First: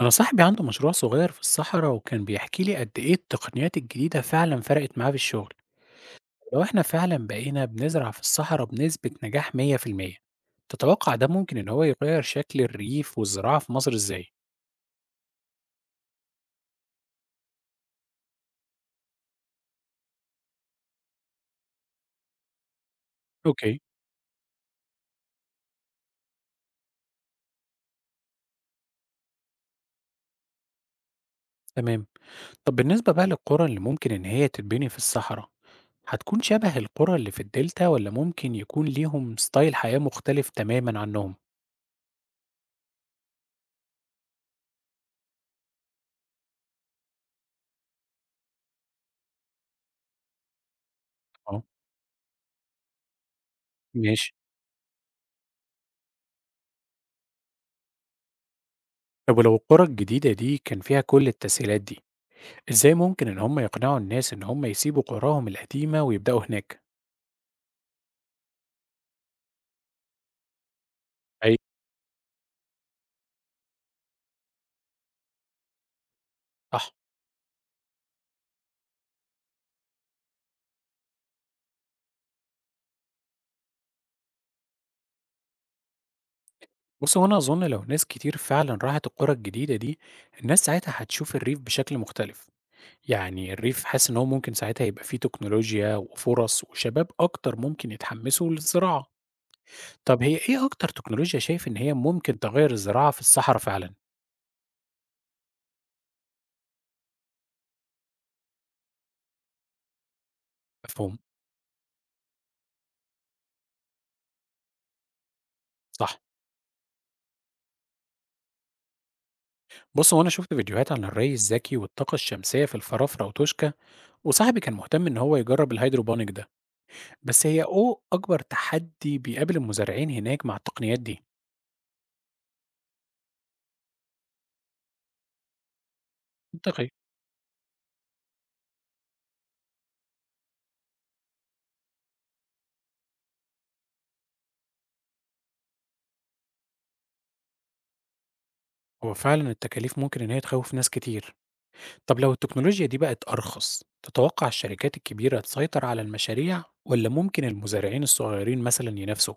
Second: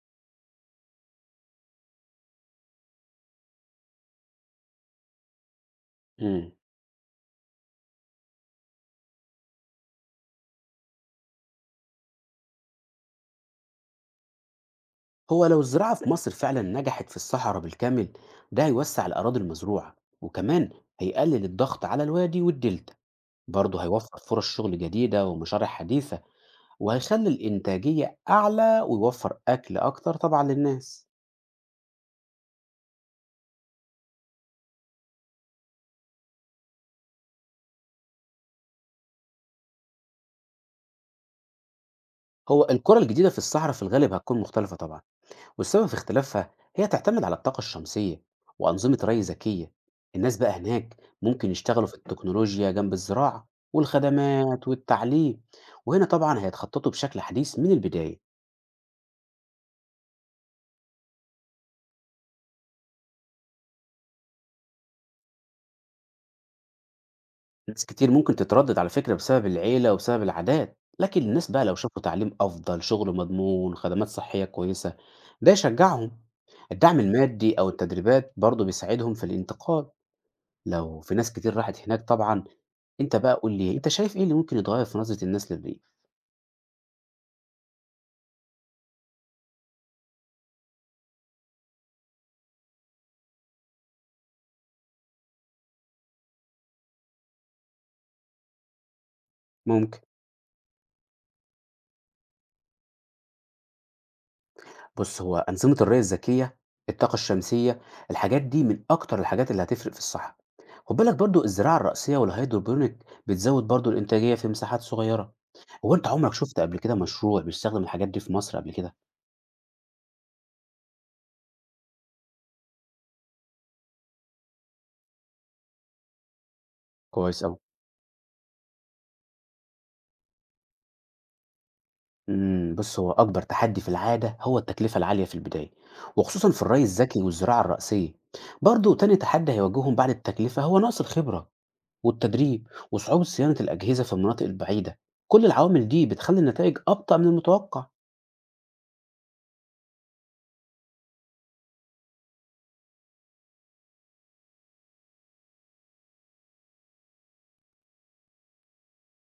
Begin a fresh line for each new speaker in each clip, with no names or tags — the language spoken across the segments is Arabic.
أنا صاحبي عنده مشروع صغير في الصحراء وكان بيحكي لي قد إيه التقنيات الجديدة فعلا فرقت معاه في الشغل،
امم
لو إحنا فعلا بقينا بنزرع في الصحراء بنسبة نجاح 100%. تتوقع ده ممكن إن هو يغير شكل الريف والزراعة في مصر إزاي؟
هو لو الزراعة في مصر فعلا نجحت في الصحراء بالكامل، ده هيوسع الأراضي المزروعة وكمان هيقلل الضغط على الوادي والدلتا.
أوكي.
برضه هيوفر فرص شغل جديدة ومشاريع حديثة وهيخلي الإنتاجية أعلى ويوفر أكل أكتر طبعا للناس.
تمام، طب بالنسبة بقى للقرى اللي ممكن إن هي تتبني في الصحراء، هتكون شبه القرى اللي في الدلتا ولا ممكن يكون ليهم ستايل حياة مختلف تماما عنهم؟
هو القرى الجديدة في الصحراء في الغالب هتكون مختلفة طبعا، والسبب في اختلافها هي تعتمد على الطاقة الشمسية وأنظمة ري ذكية. الناس بقى هناك ممكن
أه.
يشتغلوا في التكنولوجيا جنب الزراعة
ماشي،
والخدمات والتعليم، وهنا طبعا هيتخططوا بشكل حديث من البداية.
طب ولو القرى الجديدة دي كان فيها كل التسهيلات دي إزاي ممكن إن هم يقنعوا الناس إن هم يسيبوا قراهم القديمة ويبدأوا هناك؟
ناس كتير ممكن تتردد على فكرة بسبب العيلة وبسبب العادات، لكن الناس
أي.
بقى لو شافوا تعليم أفضل شغل مضمون خدمات صحية كويسة ده يشجعهم.
صح.
الدعم المادي أو التدريبات برضه بيساعدهم في الانتقال لو في ناس كتير راحت هناك طبعا. أنت بقى قُل لي، أنت شايف إيه اللي ممكن يتغيّر في نظرة الناس للريف؟
بص هو أنا أظن لو ناس كتير فعلا راحت القرى الجديدة دي، الناس ساعتها هتشوف الريف بشكل مختلف. يعني الريف حاسس إن هو ممكن ساعتها يبقى فيه تكنولوجيا وفرص وشباب أكتر ممكن يتحمسوا للزراعة.
ممكن.
طب هي إيه أكتر تكنولوجيا شايف إن هي ممكن تغير الزراعة في الصحراء فعلا؟
بُص، هو أنظمة الري الذكية، الطاقة الشمسية، الحاجات دي من أكتر الحاجات اللي هتفرق في الصحة. خُد بالك
مفهوم.
برضه الزراعة الرأسية والhydroponic بتزوّد برضه الإنتاجية في مساحات صغيرة. هو أنت
صح.
عمرك شُفت قبل كده مشروع بيستخدم الحاجات دي في مصر قبل كده؟
بص هو أنا شفت فيديوهات عن الري الذكي والطاقة الشمسية في الفرافرة وتوشكا، وصاحبي كان مهتم إن هو يجرب الهيدروبونيك ده.
كويس
بس
أوي.
هي أو أكبر تحدي بيقابل المزارعين هناك مع التقنيات دي؟
بُص، هو أكبر تحدي في العادة هو التكلفة العالية في البداية، وخصوصًا في الري
منطقي.
الذكي والزراعة الرأسية. برضه تاني تحدي هيواجههم بعد التكلفة هو نقص الخبرة والتدريب وصعوبة صيانة الأجهزة في المناطق البعيدة. كل العوامل دي بتخلي النتائج أبطأ من المتوقع.
هو فعلا التكاليف ممكن إن هي تخوف ناس كتير. طب لو التكنولوجيا دي بقت أرخص تتوقع الشركات الكبيرة تسيطر على المشاريع ولا ممكن المزارعين الصغيرين مثلا ينافسوا؟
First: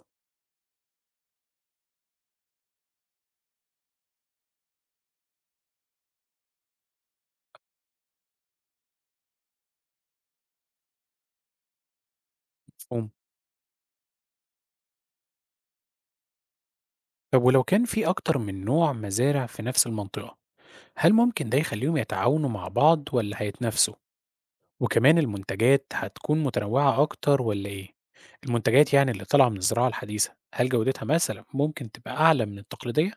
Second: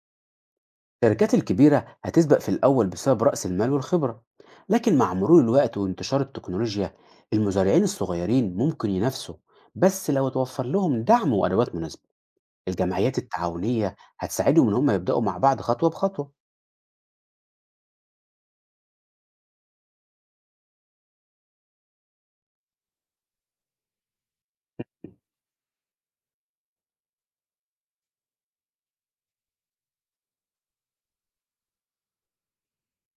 الشركات الكبيرة هتسبق في الأول بسبب رأس المال والخبرة، لكن مع مرور الوقت وانتشار التكنولوجيا المزارعين الصغيرين ممكن ينافسوا، بس لو توفر لهم دعم وأدوات مناسبة.
هم.
الجمعيات التعاونية هتساعدهم إن هم يبدأوا مع بعض خطوة بخطوة.
طب ولو كان في أكتر من نوع مزارع في نفس المنطقة، هل ممكن ده يخليهم يتعاونوا مع بعض ولا هيتنافسوا، وكمان المنتجات هتكون متنوعة أكتر ولا إيه؟ المنتجات يعني اللي طالعة من الزراعة الحديثة هل جودتها مثلا ممكن تبقى أعلى من التقليدية؟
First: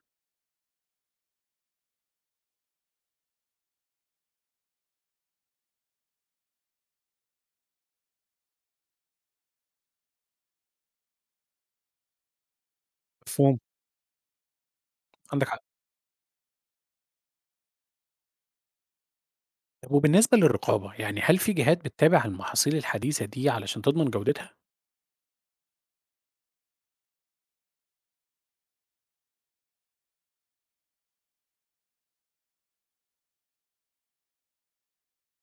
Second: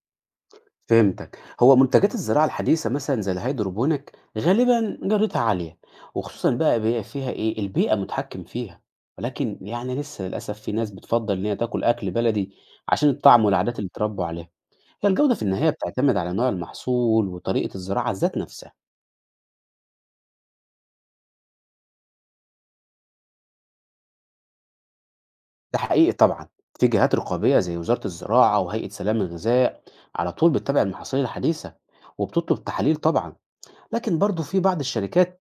فهمتك. هو منتجات الزراعة الحديثة مثلا زي الهيدروبونيك غالبا جودتها عالية، وخصوصا بقى فيها ايه البيئة متحكم فيها، ولكن يعني لسه للأسف في ناس بتفضل إن هي تاكل أكل بلدي عشان الطعم
مفهوم.
والعادات اللي اتربوا عليها. هي الجودة في
عندك حق.
النهاية بتعتمد على نوع المحصول وطريقة الزراعة ذات نفسها.
طب وبالنسبة للرقابة يعني هل في جهات بتتابع المحاصيل الحديثة دي علشان تضمن جودتها؟
ده حقيقي طبعا، في جهات رقابية زي وزارة الزراعة وهيئة سلام الغذاء على طول بتتابع المحاصيل الحديثة وبتطلب تحاليل طبعا. لكن برضو في بعض الشركات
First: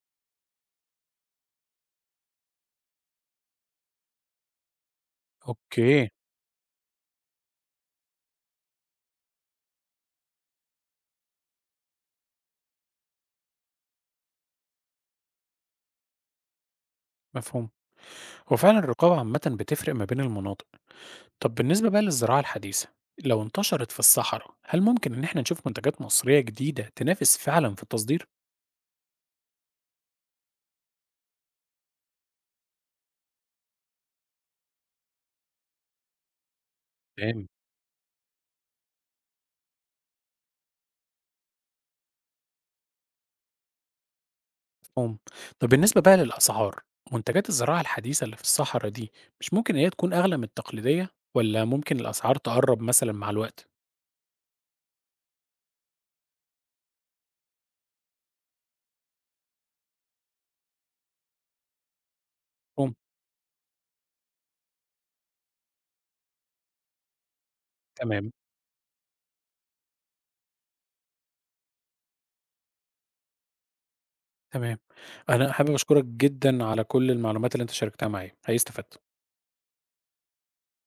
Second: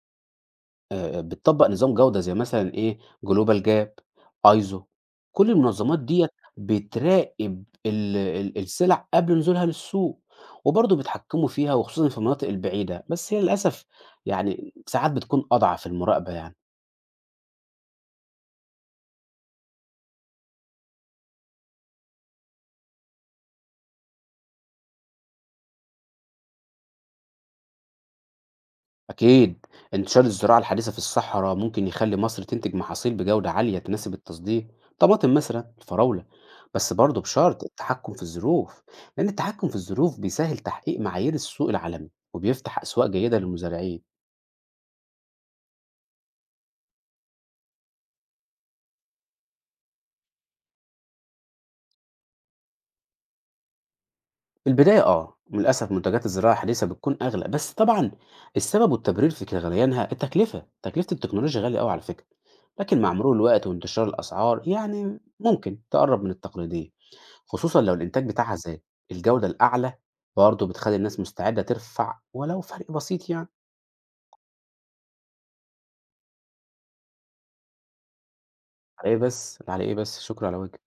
بتطبّق نظام جودة زي مثلًا إيه، global gap، ISO، كل المنظمات
أوكي.
ديّة بتراقب ال السلع قبل نزولها للسوق، وبرضه بيتحكموا فيها وخصوصًا في المناطق البعيدة، بس هي للأسف يعني ساعات بتكون أضعف المراقبة يعني.
مفهوم. هو فعلا الرقابة عامة بتفرق ما بين المناطق. طب بالنسبة بقى للزراعة الحديثة لو انتشرت في الصحراء هل ممكن إن احنا نشوف منتجات مصرية جديدة تنافس فعلا في التصدير؟
أكيد، انتشار الزراعة الحديثة في الصحراء ممكن يخلي مصر تنتج محاصيل بجودة عالية تناسب التصدير، طماطم مثلا الفراولة، بس برضه
تمام.
بشرط التحكم في الظروف، لأن التحكم في الظروف بيسهل تحقيق معايير السوق العالمي وبيفتح أسواق جيدة للمزارعين.
مفهوم. طب بالنسبة بقى للأسعار، منتجات الزراعة الحديثة اللي في الصحراء دي مش ممكن إن هي تكون أغلى من التقليدية، والّا ممكن الأسعار تقرّب مثلًا مع الوقت؟
في البداية اه للأسف منتجات الزراعة الحديثة بتكون أغلى، بس طبعا السبب والتبرير في غليانها التكلفة، تكلفة التكنولوجيا غالية أوي على فكرة.
مفهوم،
لكن مع مرور الوقت وانتشار الأسعار يعني ممكن تقرب من التقليدية، خصوصًا لو الإنتاج
تمام،
بتاعها زاد. الجودة الأعلى برضه بتخلّي الناس مستعدة ترفع ولو فرق بسيط يعني.
تمام. أنا حابب أشكرك جدًا على كل المعلومات اللي أنت شاركتها معايا، حقيقي استفدت.
على إيه بس، على إيه بس، شكرًا على واجب.